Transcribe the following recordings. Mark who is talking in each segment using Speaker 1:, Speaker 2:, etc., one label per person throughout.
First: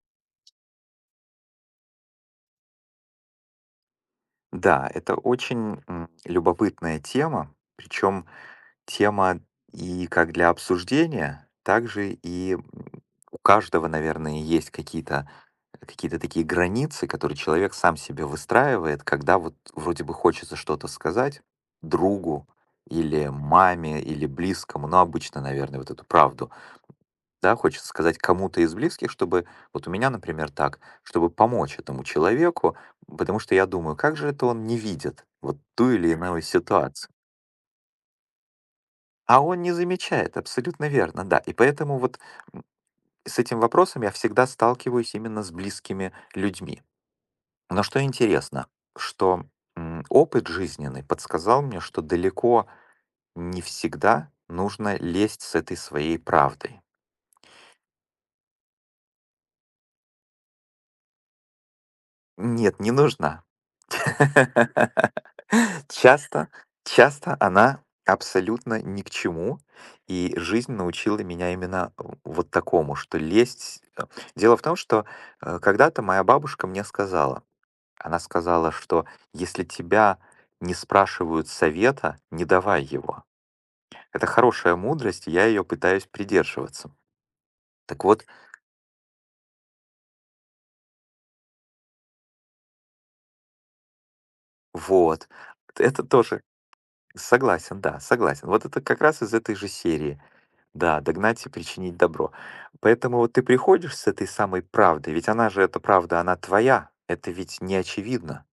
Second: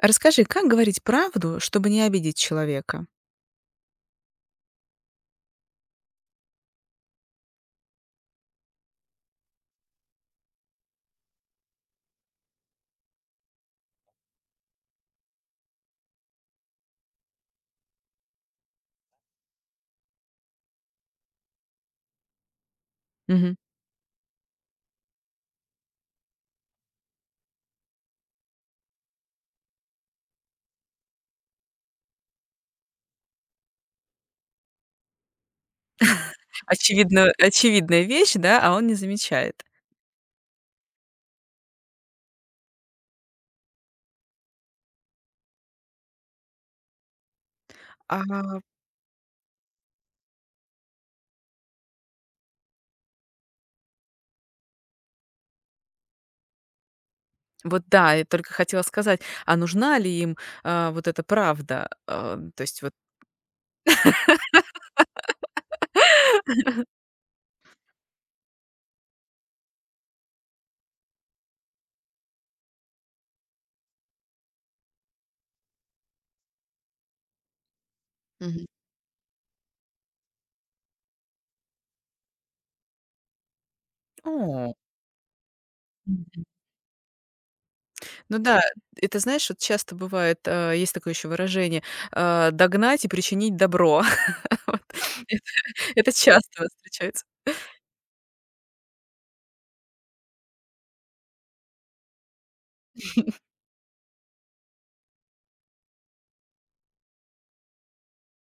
Speaker 1: Расскажи, как говорить правду, чтобы не обидеть человека?
Speaker 2: Да, это очень любопытная тема, причем тема и как для обсуждения, также и у каждого, наверное, есть какие-то такие границы, которые человек сам себе выстраивает, когда вот вроде бы хочется что-то сказать другу, или
Speaker 1: Мгм.
Speaker 2: маме, или близкому, но обычно, наверное, вот эту правду, да, хочется сказать кому-то из близких, чтобы вот у меня, например, так, чтобы помочь этому человеку, потому что я думаю, как же это он не видит вот ту или иную ситуацию.
Speaker 1: Очевидно очевидная вещь, да, а он не
Speaker 2: А
Speaker 1: замечает.
Speaker 2: он не замечает, абсолютно верно, да. И поэтому вот м, с этим вопросом я всегда сталкиваюсь именно с близкими людьми. Но что
Speaker 1: А,
Speaker 2: интересно, что опыт жизненный подсказал мне, что далеко не всегда нужно лезть с этой своей правдой.
Speaker 1: вот да, я только хотела сказать, нужна ли им, вот эта правда? А то
Speaker 2: Нет,
Speaker 1: есть
Speaker 2: не
Speaker 1: вот.
Speaker 2: нужно. Часто, часто, она абсолютно ни к чему, и жизнь научила меня именно вот такому, что лезть. Дело в том, что когда-то моя бабушка мне сказала, она сказала, что если тебя не спрашивают совета, не давай его. Это
Speaker 1: О.
Speaker 2: хорошая мудрость, и я ее пытаюсь
Speaker 1: Мгм.
Speaker 2: придерживаться. Так вот,
Speaker 1: Ну да, это знаешь, вот часто бывает, есть такое еще выражение, догнать и причинить добро. Вот.
Speaker 2: вот,
Speaker 1: Это
Speaker 2: это
Speaker 1: это
Speaker 2: тоже...
Speaker 1: часто встречается.
Speaker 2: Согласен, да, согласен. Вот это как раз из этой же серии. Да, догнать и причинить добро. Поэтому вот ты приходишь с этой самой правдой, ведь она же, эта правда, она твоя. Это ведь не очевидно.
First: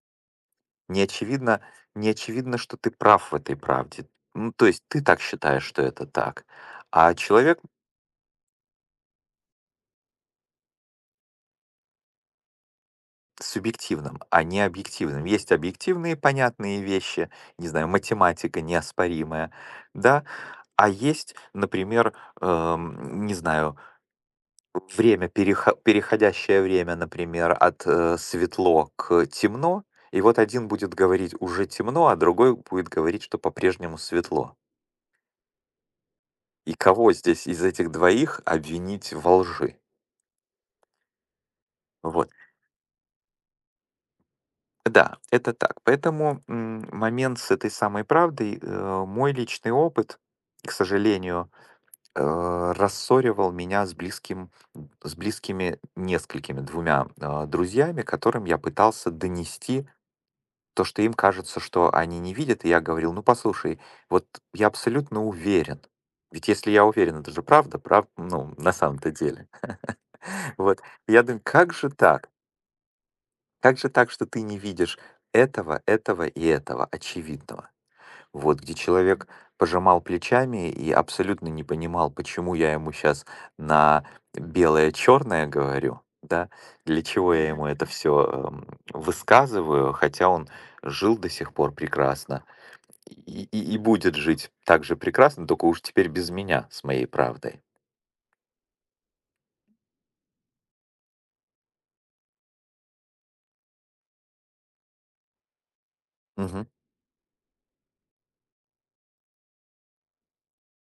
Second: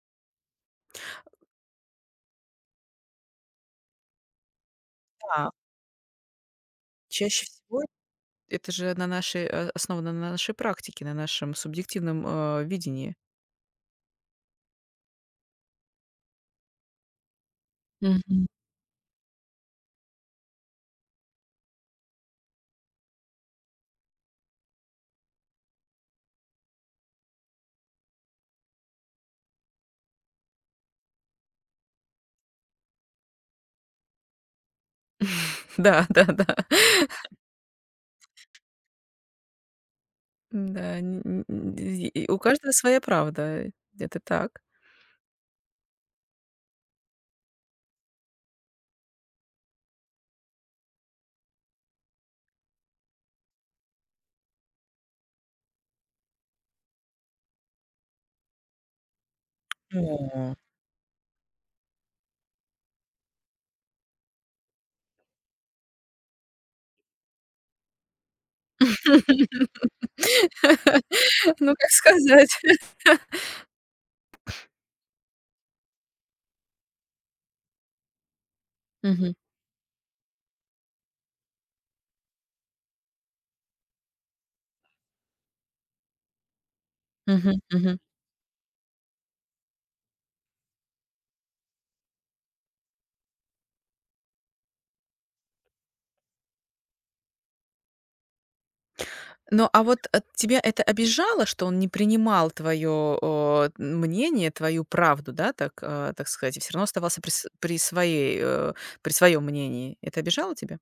Speaker 2: Не очевидно, не очевидно, что ты прав в этой правде. Ну, то есть ты так
Speaker 1: Да,
Speaker 2: считаешь, что это так. А
Speaker 1: чаще
Speaker 2: человек
Speaker 1: всего это же основано на нашей практике, на нашем субъективном, видении.
Speaker 2: субъективным, а не объективным. Есть объективные понятные вещи, не знаю,
Speaker 1: Мгм.
Speaker 2: математика неоспоримая, да, а есть, например, не знаю, время, переходящее время, например, от светло к темно, и вот один будет говорить, уже темно, а другой будет говорить, что по-прежнему светло.
Speaker 1: Да, да, да.
Speaker 2: И кого здесь из этих двоих обвинить во лжи?
Speaker 1: Да, н н н
Speaker 2: Вот.
Speaker 1: и у каждого своя правда. Это так.
Speaker 2: Да, это так. Поэтому момент с этой самой правдой, мой личный опыт, к сожалению, э, рассоривал меня с близкими несколькими двумя друзьями, которым я пытался донести
Speaker 1: О.
Speaker 2: то, что им кажется, что они не видят, и я говорил: «Ну, послушай, вот я абсолютно уверен». Ведь если я уверен, это же правда, прав ну, на самом-то деле. Вот. Я думаю:
Speaker 1: Ну,
Speaker 2: «Как
Speaker 1: как
Speaker 2: же так?
Speaker 1: сказать?
Speaker 2: Как же так, что ты не видишь этого, этого и этого очевидного?» Вот где человек
Speaker 1: Мгм.
Speaker 2: пожимал плечами и абсолютно не понимал, почему я ему сейчас на белое-черное говорю, да, для чего я
Speaker 1: Мгм.
Speaker 2: ему это
Speaker 1: Мгм.
Speaker 2: все высказываю, хотя он жил до сих пор прекрасно, и будет жить так же прекрасно, только уж теперь без меня с моей правдой.
Speaker 1: Ну, а вот, тебя это обижало, что он не принимал твоё, мнение, твою правду, да, так, так сказать, и
Speaker 2: Мгм.
Speaker 1: все равно оставался при с при своей, э, при своём мнении. Это обижало тебя?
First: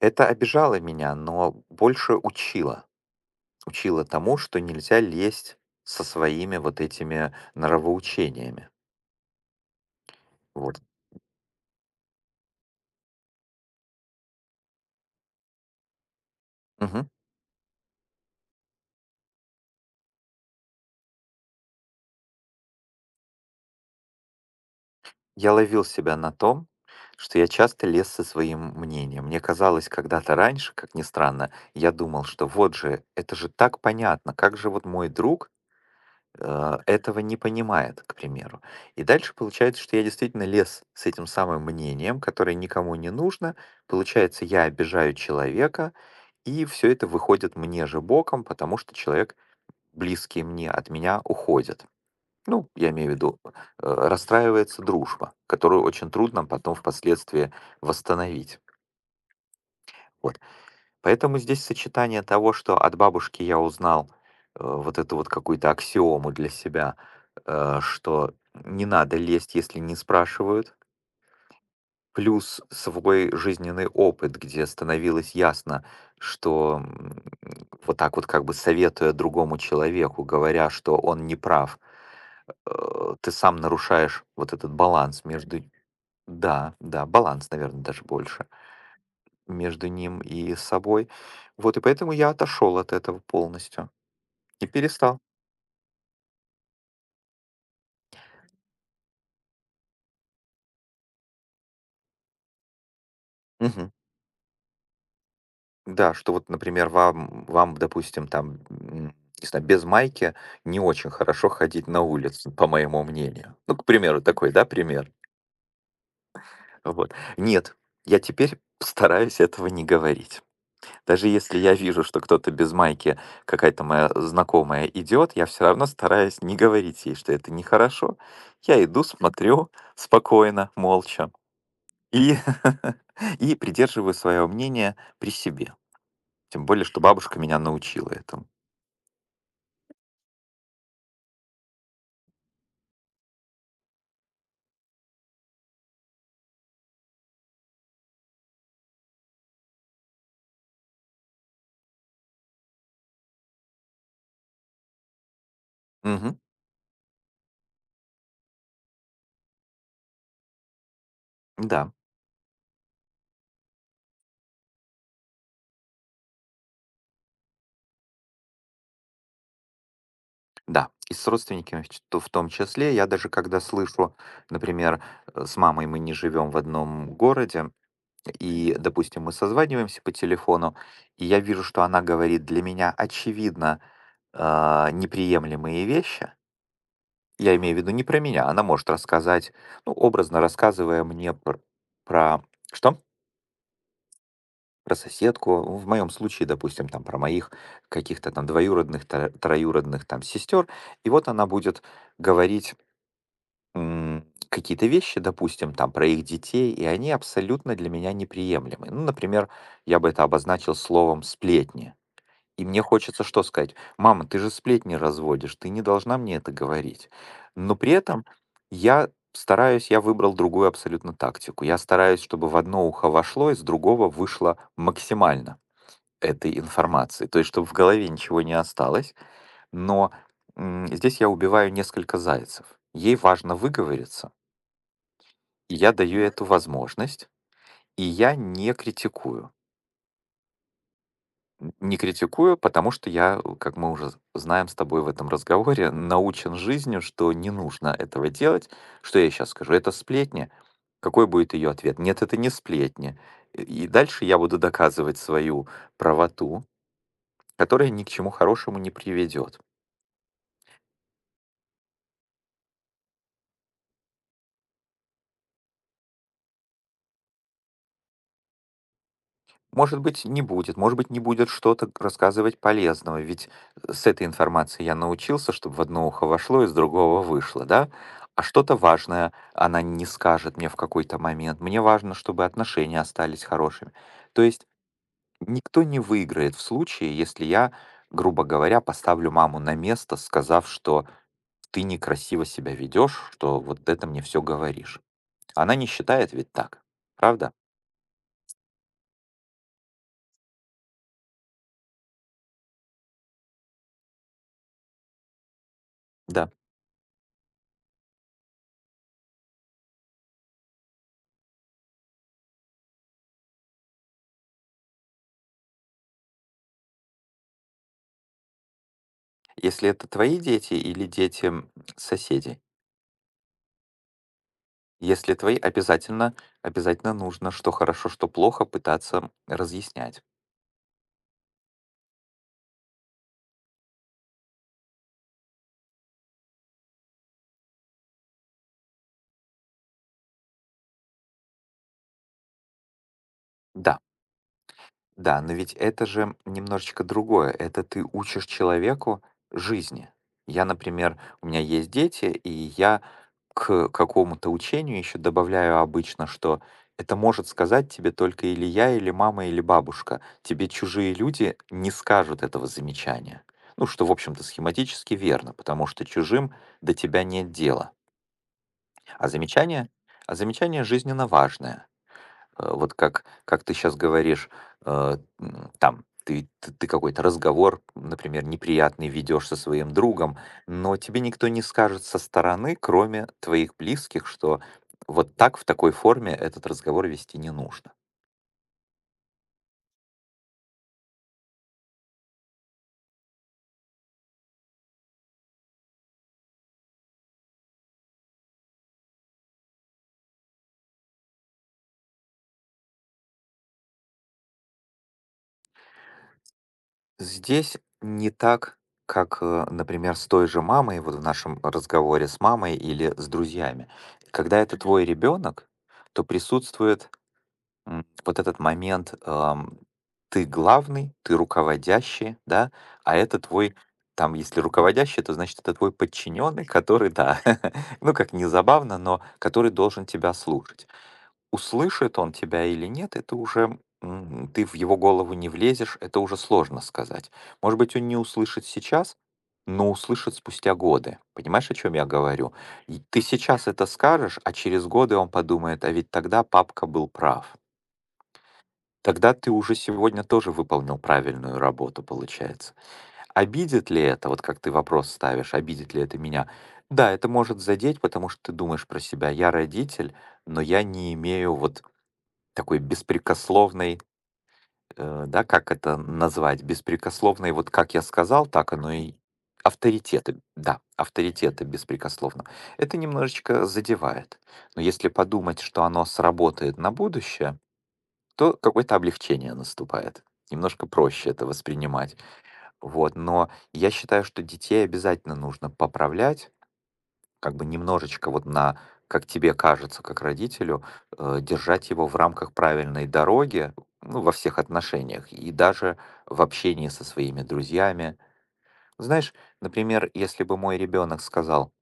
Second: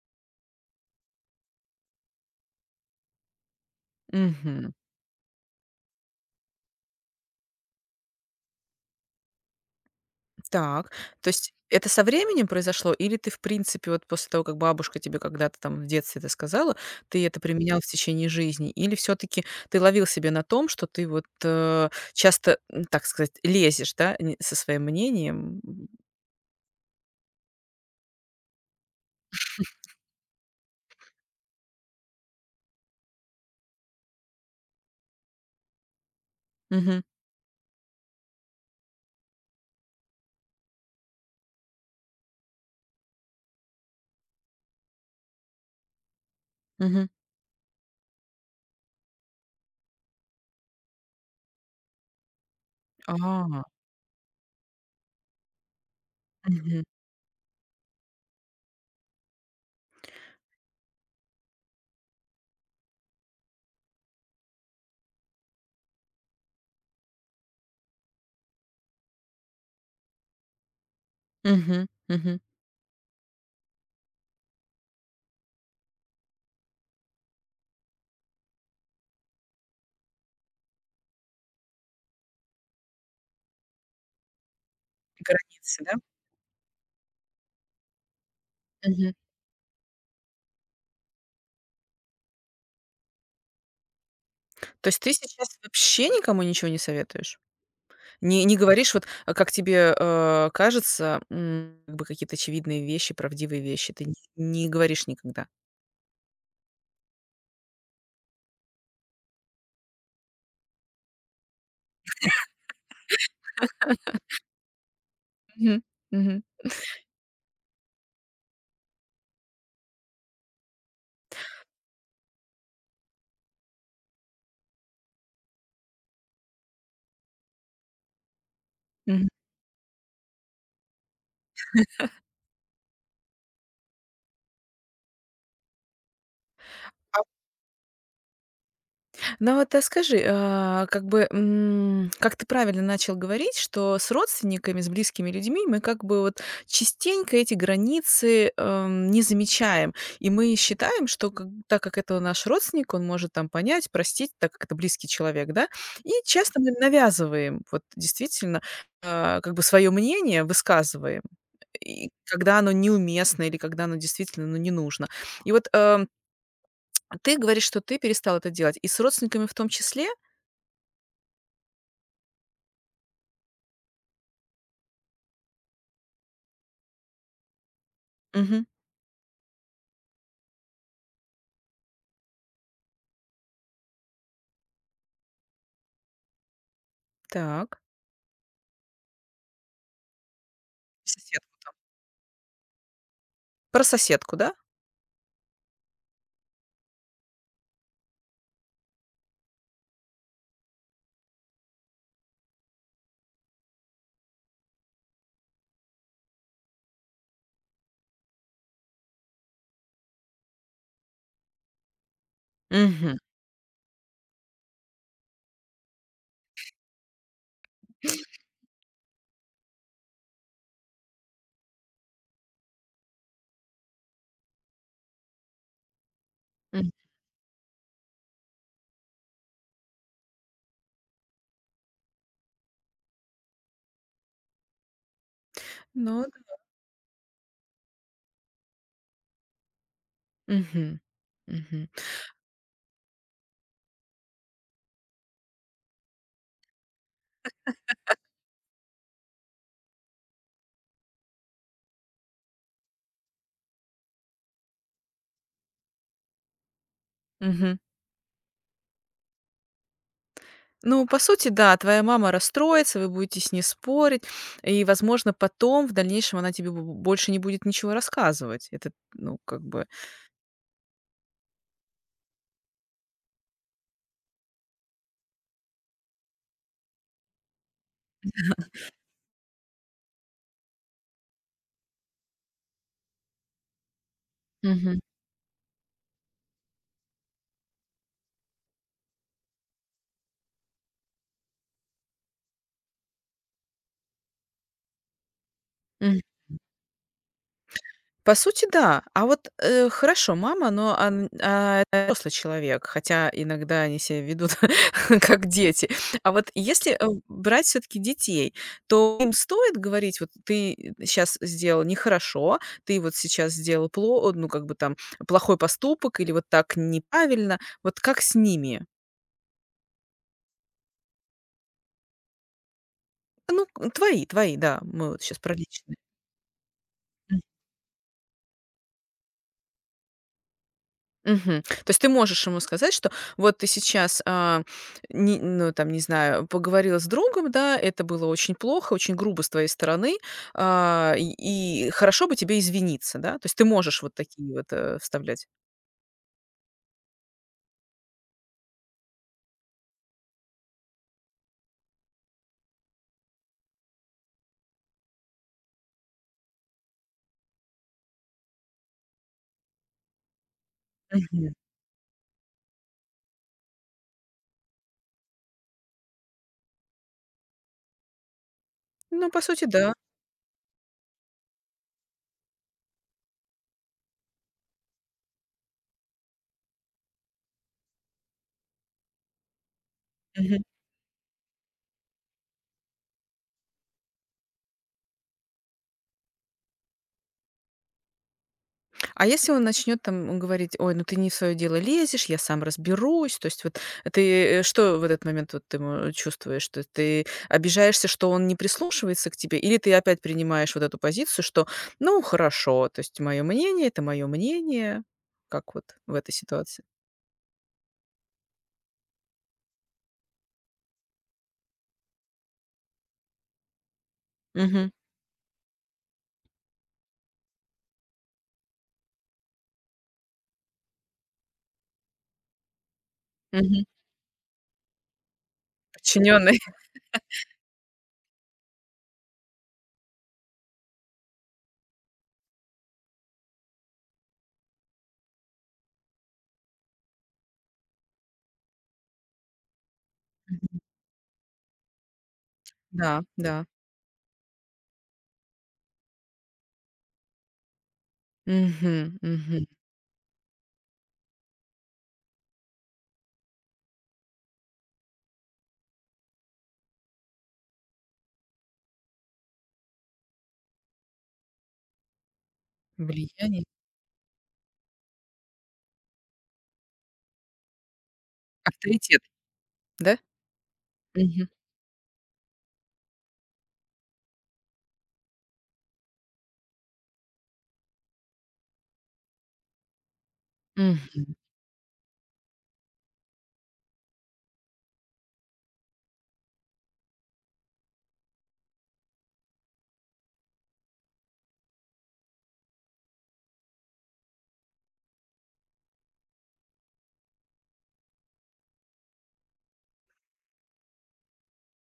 Speaker 2: Это обижало меня, но больше учило. Учило тому, что
Speaker 1: Мгм.
Speaker 2: нельзя лезть со своими вот этими нравоучениями. Вот.
Speaker 1: Так. То есть это со временем произошло или ты, в принципе, вот после того, как бабушка тебе когда-то там в детстве это сказала,
Speaker 2: Мгм.
Speaker 1: ты это применял в течение жизни? Или все таки ты ловил себя на том, что ты вот, часто, так сказать, лезешь, да, не со своим
Speaker 2: Я
Speaker 1: мнением?
Speaker 2: ловил себя на том, что я часто лез со своим мнением. Мне казалось когда-то раньше, как ни странно, я думал, что вот же, это же так понятно, как же вот мой друг
Speaker 1: Мгм,
Speaker 2: этого не понимает, к примеру. И дальше получается, что я действительно лез с этим самым мнением, которое никому не нужно. Получается, я обижаю человека, и все
Speaker 1: мгм.
Speaker 2: это выходит мне же боком, потому что человек, близкий мне, от меня уходит. Ну, я имею в виду,
Speaker 1: А.
Speaker 2: расстраивается дружба, которую очень трудно потом
Speaker 1: Мгм.
Speaker 2: впоследствии восстановить. Вот. Поэтому здесь сочетание того, что от бабушки я узнал, вот эту вот какую-то аксиому для себя, что не надо лезть, если не спрашивают,
Speaker 1: Мгм. Мгм.
Speaker 2: плюс свой жизненный опыт, где становилось ясно, что вот так вот как бы советуя другому человеку, говоря, что он не прав, ты сам нарушаешь вот этот баланс между...
Speaker 1: Границы, да?
Speaker 2: Да, да, баланс, наверное, даже больше.
Speaker 1: Мгм.
Speaker 2: Между ним и собой. Вот, и поэтому я отошел от этого полностью и
Speaker 1: То есть ты
Speaker 2: перестал.
Speaker 1: сейчас вообще никому ничего не советуешь? Не говоришь, вот, как тебе, кажется, как бы какие-то очевидные вещи, правдивые
Speaker 2: Мгм.
Speaker 1: вещи, ты не говоришь никогда?
Speaker 2: Да, что вот, например, вам, допустим, там, не знаю, без майки не очень хорошо ходить на улицу, по моему мнению. Ну, к примеру, такой, да, пример.
Speaker 1: Мгм. Мгм.
Speaker 2: Вот. Нет, я теперь стараюсь этого не говорить. Даже если я вижу, что кто-то без майки, какая-то моя знакомая идет, я все равно стараюсь не говорить ей, что это нехорошо. Я иду,
Speaker 1: Мгм.
Speaker 2: смотрю спокойно, молча. И придерживаю свое мнение при себе. Тем более, что бабушка меня научила этому.
Speaker 1: Ну вот, а скажи, как бы, как ты правильно начал говорить, что с родственниками, с близкими людьми мы как бы вот частенько эти границы, не замечаем. И мы считаем, что как так как это наш родственник, он может там понять, простить, так как это близкий человек, да. И
Speaker 2: Мгм.
Speaker 1: часто мы навязываем вот действительно, как бы свое мнение высказываем,
Speaker 2: Да,
Speaker 1: и когда оно неуместно или когда оно действительно, ну, не нужно. И вот, ты говоришь, что ты перестал это делать и с родственниками в том числе.
Speaker 2: да. И с родственниками в ч то в том числе. Я даже когда слышу, например, с мамой мы не живем в одном городе,
Speaker 1: Мгм.
Speaker 2: и, допустим, мы созваниваемся по телефону, и я вижу, что она говорит для меня, очевидно, неприемлемые вещи. Я имею в
Speaker 1: Так.
Speaker 2: виду не про меня. Она может рассказать, ну, образно рассказывая мне
Speaker 1: Соседку
Speaker 2: пр
Speaker 1: там.
Speaker 2: про... Что?
Speaker 1: Про соседку, да?
Speaker 2: Про соседку, ну, в моем случае, допустим, там про моих каких-то там двоюродных, троюродных там сестер, и вот она будет говорить какие-то вещи, допустим, там про их детей, и они абсолютно для меня неприемлемы. Ну, например, я бы это обозначил словом «сплетни». И мне
Speaker 1: Мгм.
Speaker 2: хочется что сказать? Мама, ты же сплетни разводишь, ты не должна мне это говорить. Но при этом я стараюсь, я выбрал другую абсолютно тактику. Я стараюсь, чтобы в одно ухо вошло, из другого вышло максимально этой
Speaker 1: Мгм.
Speaker 2: информации. То есть, чтобы в голове ничего не осталось, но здесь я убиваю несколько зайцев. Ей важно выговориться, и я даю
Speaker 1: Ну
Speaker 2: эту
Speaker 1: да.
Speaker 2: возможность, и я не критикую.
Speaker 1: Мгм. Мгм.
Speaker 2: Не критикую, потому что я, как мы уже знаем с тобой в этом разговоре, научен жизнью, что не нужно этого делать. Что я сейчас скажу? Это сплетни. Какой будет ее ответ? Нет, это не сплетни. И дальше я буду доказывать свою правоту,
Speaker 1: Мгм.
Speaker 2: которая ни к чему хорошему не приведет.
Speaker 1: Ну, по сути, да, твоя мама расстроится, вы будете с ней спорить, и, возможно, потом, в дальнейшем, она тебе бо больше не будет ничего рассказывать. Это, ну, как бы.
Speaker 2: Может быть, не будет, может быть, не будет что-то рассказывать полезного, ведь с этой информацией я научился, чтобы в одно ухо вошло, из другого вышло, да? А что-то важное она не скажет мне в какой-то момент. Мне важно, чтобы отношения остались хорошими. То есть никто не выиграет в случае, если я, грубо говоря, поставлю маму на место, сказав, что ты некрасиво себя ведешь, что вот это мне все говоришь. Она не
Speaker 1: Мгм.
Speaker 2: считает ведь так, правда?
Speaker 1: По сути, да. А вот, хорошо, мама, но это взрослый человек, хотя иногда они себя ведут как дети. А вот
Speaker 2: Да.
Speaker 1: если, брать все таки детей, то им стоит говорить: "Вот ты сейчас сделал нехорошо, ты вот сейчас сделал пло ну, как бы там плохой поступок или вот так неправильно". Вот как с ними?
Speaker 2: Если это твои дети или дети соседей.
Speaker 1: Ну, твои, да, мы вот
Speaker 2: Если
Speaker 1: сейчас про
Speaker 2: твои,
Speaker 1: личные.
Speaker 2: обязательно, обязательно нужно, что хорошо, что плохо, пытаться разъяснять.
Speaker 1: Мгм. То есть ты можешь ему сказать, что вот ты сейчас, не ну, там, не знаю, поговорила с другом, да, это было очень плохо, очень грубо с твоей стороны, а, и и хорошо бы тебе извиниться, да? То есть ты
Speaker 2: Да.
Speaker 1: можешь вот такие вот,
Speaker 2: Да,
Speaker 1: вставлять.
Speaker 2: но ведь это же немножечко другое. Это ты учишь человеку жизни. Я, например, у меня есть дети, и я к какому-то учению еще добавляю обычно, что это может сказать тебе только или я, или мама, или бабушка. Тебе чужие
Speaker 1: Мгм.
Speaker 2: люди не скажут этого замечания. Ну, что, в общем-то, схематически верно, потому что чужим до тебя нет дела. А
Speaker 1: Ну, по сути,
Speaker 2: замечание,
Speaker 1: да.
Speaker 2: а замечание, жизненно важное. Вот как ты сейчас говоришь, там ты какой-то разговор, например, неприятный ведешь со своим другом, но тебе никто не скажет со стороны, кроме твоих близких, что вот так, в такой форме этот разговор вести не нужно.
Speaker 1: А если он начнет там говорить: "Ой, ну ты не в свое дело лезешь, я сам разберусь". То есть вот ты, что в этот момент вот ты мо чувствуешь? Что ты обижаешься, что он не прислушивается к тебе, или ты опять принимаешь вот эту позицию, что: "Ну, хорошо, то есть мое мнение - это мое мнение"? Как вот в этой ситуации?
Speaker 2: Здесь не так, как, например, с той же мамой, вот в нашем разговоре с мамой или с друзьями. Когда это
Speaker 1: Мгм,
Speaker 2: твой ребенок, то присутствует вот этот момент, ты главный, ты руководящий, да, а это твой,
Speaker 1: мгм.
Speaker 2: там, если руководящий, то значит это твой
Speaker 1: Подчиненный.
Speaker 2: подчиненный, который, да, ну как не забавно, но который должен тебя слушать. Услышит он тебя или нет, это уже ты в его голову не влезешь, это уже сложно сказать. Может быть, он не услышит сейчас, но услышит спустя годы. Понимаешь, о чем я говорю? И
Speaker 1: Да,
Speaker 2: ты
Speaker 1: да.
Speaker 2: сейчас это скажешь, а через годы он подумает, а ведь тогда папка был прав.
Speaker 1: Мгм,
Speaker 2: Тогда ты
Speaker 1: мгм.
Speaker 2: уже сегодня тоже выполнил правильную работу, получается. Обидит ли это, вот как ты вопрос ставишь, обидит ли это меня? Да, это может задеть, потому что ты думаешь про себя. Я родитель, но я не имею вот такой
Speaker 1: Влияние,
Speaker 2: беспрекословной, да, как это назвать, беспрекословной, вот как я сказал, так оно и
Speaker 1: авторитет, да?
Speaker 2: авторитета, да,
Speaker 1: Мгм,
Speaker 2: авторитета беспрекословно. Это немножечко задевает. Но если подумать, что оно сработает на будущее, то какое-то облегчение наступает. Немножко проще
Speaker 1: мгм,
Speaker 2: это воспринимать. Вот. Но я считаю, что детей обязательно нужно поправлять, как бы немножечко вот на, как тебе кажется, как родителю, держать его в рамках правильной дороги, ну, во всех отношениях, и даже в общении со своими друзьями. Знаешь, например, если бы мой ребенок сказал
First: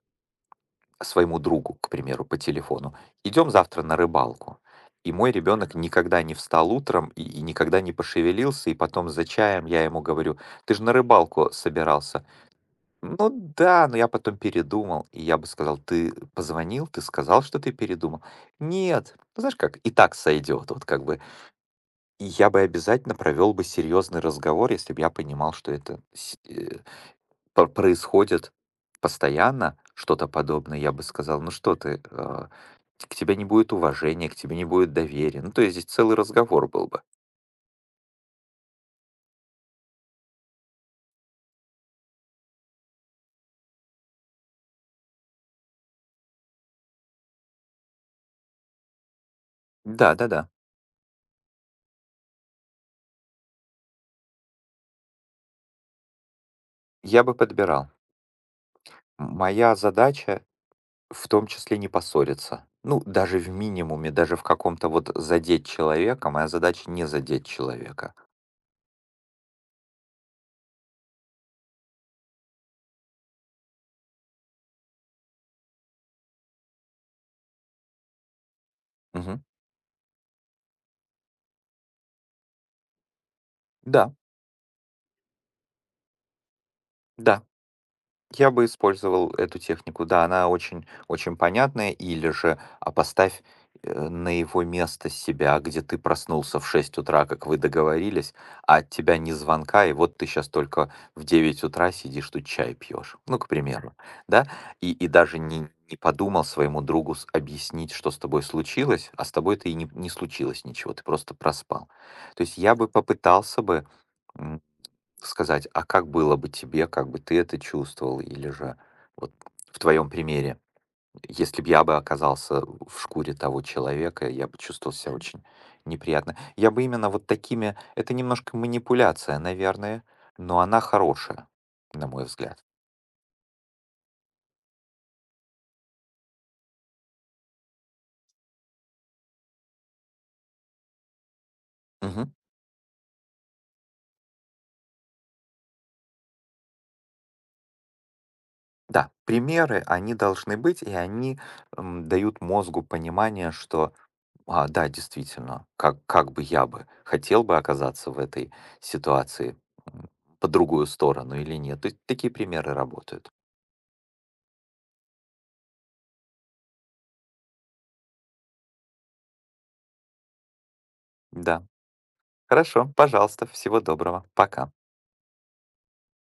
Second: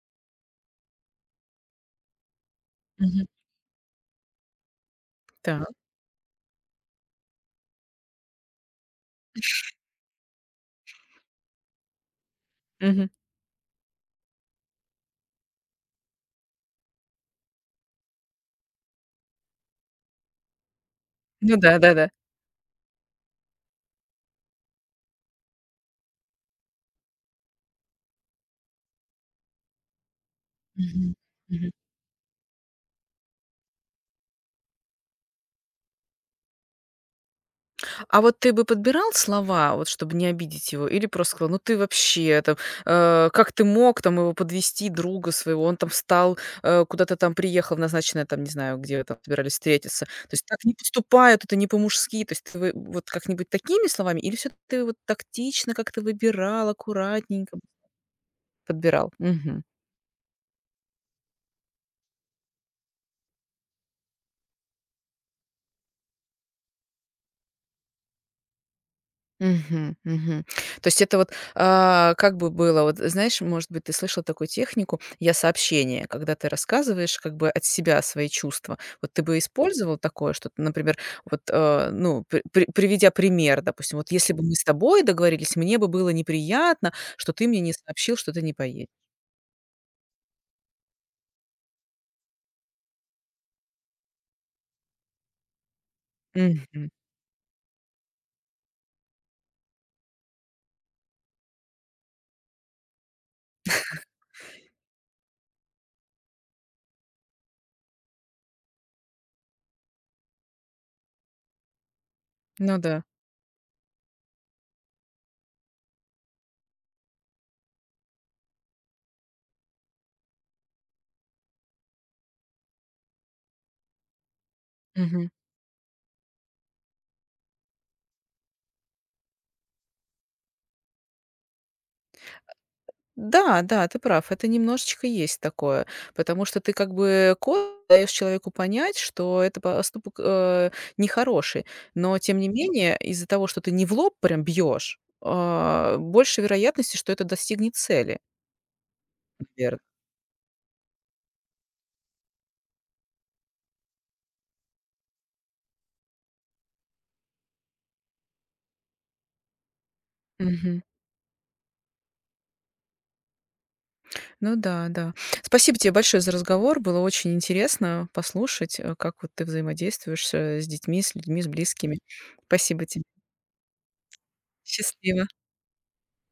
Speaker 2: своему другу, к примеру, по телефону:
Speaker 1: мгм.
Speaker 2: идем завтра на рыбалку. И мой
Speaker 1: Так,
Speaker 2: ребенок никогда не встал утром и никогда не пошевелился, и потом за чаем я ему говорю: ты же на рыбалку собирался.
Speaker 1: мгм.
Speaker 2: Ну да, но я потом передумал, и я бы сказал: ты позвонил, ты сказал, что ты передумал. Нет, ну, знаешь как, и так сойдет, вот как бы.
Speaker 1: Ну да, да-да.
Speaker 2: И я бы обязательно провел бы серьезный разговор, если бы я понимал, что это пр происходит постоянно что-то подобное, я бы
Speaker 1: Мгм,
Speaker 2: сказал: ну
Speaker 1: мгм.
Speaker 2: что ты, к тебе не будет уважения, к тебе не будет доверия. Ну, то есть здесь целый разговор был бы.
Speaker 1: А вот ты бы подбирал слова, вот чтобы не обидеть его, или просто сказал: "Ну ты вообще там, как ты мог там его подвести, друга своего? Он там встал, куда-то там приехал в назначенное, там, не знаю, где вы там собирались встретиться. То есть
Speaker 2: Да-да-да,
Speaker 1: так не поступают, это не по-мужски". То есть ты вы вот как-нибудь такими словами или все ты вот тактично как-то выбирал,
Speaker 2: я бы
Speaker 1: аккуратненько
Speaker 2: подбирал.
Speaker 1: подбирал? Мгм.
Speaker 2: Моя задача в том числе не поссориться. Ну, даже в минимуме, даже в каком-то вот задеть человека, моя задача не задеть человека.
Speaker 1: Мгм, мгм. То есть это вот, как бы было, вот знаешь, может быть, ты слышала такую технику "я сообщение", когда ты рассказываешь как бы от себя свои чувства. Вот ты бы
Speaker 2: Мгм.
Speaker 1: использовал такое, что ты, например, вот, ну, приведя пример, допустим: "Вот
Speaker 2: Да,
Speaker 1: если бы мы с тобой договорились, мне бы было неприятно, что
Speaker 2: да.
Speaker 1: ты мне не сообщил, что ты
Speaker 2: Я
Speaker 1: не
Speaker 2: бы
Speaker 1: поедешь".
Speaker 2: использовал эту технику. Да, она очень очень понятная. Или же, а поставь, на его место себя, где ты проснулся в
Speaker 1: Мгм.
Speaker 2: 6 утра, как вы договорились, а от тебя ни звонка, и вот ты сейчас только в 9 утра сидишь тут чай пьешь. Ну, к примеру, да? И даже не подумал своему другу с объяснить, что с тобой случилось, а с тобой-то и не случилось ничего, ты просто проспал. То есть я
Speaker 1: Ну
Speaker 2: бы
Speaker 1: да.
Speaker 2: попытался бы сказать: «А как было бы тебе? Как бы ты это чувствовал?» Или же вот в твоем примере: «Если бы я бы оказался в шкуре того человека, я бы чувствовал себя Мгм.
Speaker 1: Мгм.
Speaker 2: Очень неприятно». Я бы именно вот такими... Это немножко манипуляция, наверное, но она хорошая, на мой взгляд.
Speaker 1: Да, да, ты прав. Это немножечко есть такое, потому что ты как бы косвенно даешь человеку понять, что это поступок, нехороший. Но
Speaker 2: Мгм.
Speaker 1: тем не менее, из-за того, что ты не в лоб прям бьешь, больше вероятности, что это достигнет цели.
Speaker 2: Да,
Speaker 1: Верно.
Speaker 2: примеры, они должны быть, и они, дают мозгу понимание, что, а, да, действительно, как бы я бы хотел бы оказаться в этой ситуации, м, по
Speaker 1: Мгм.
Speaker 2: другую сторону или нет. То есть такие примеры работают.
Speaker 1: Ну да, да. Спасибо тебе большое за разговор. Было очень интересно послушать, как вот ты взаимодействуешь, с детьми, с людьми, с
Speaker 2: Да.
Speaker 1: близкими. Спасибо
Speaker 2: Хорошо,
Speaker 1: тебе.
Speaker 2: пожалуйста, всего доброго. Пока.
Speaker 1: Счастливо.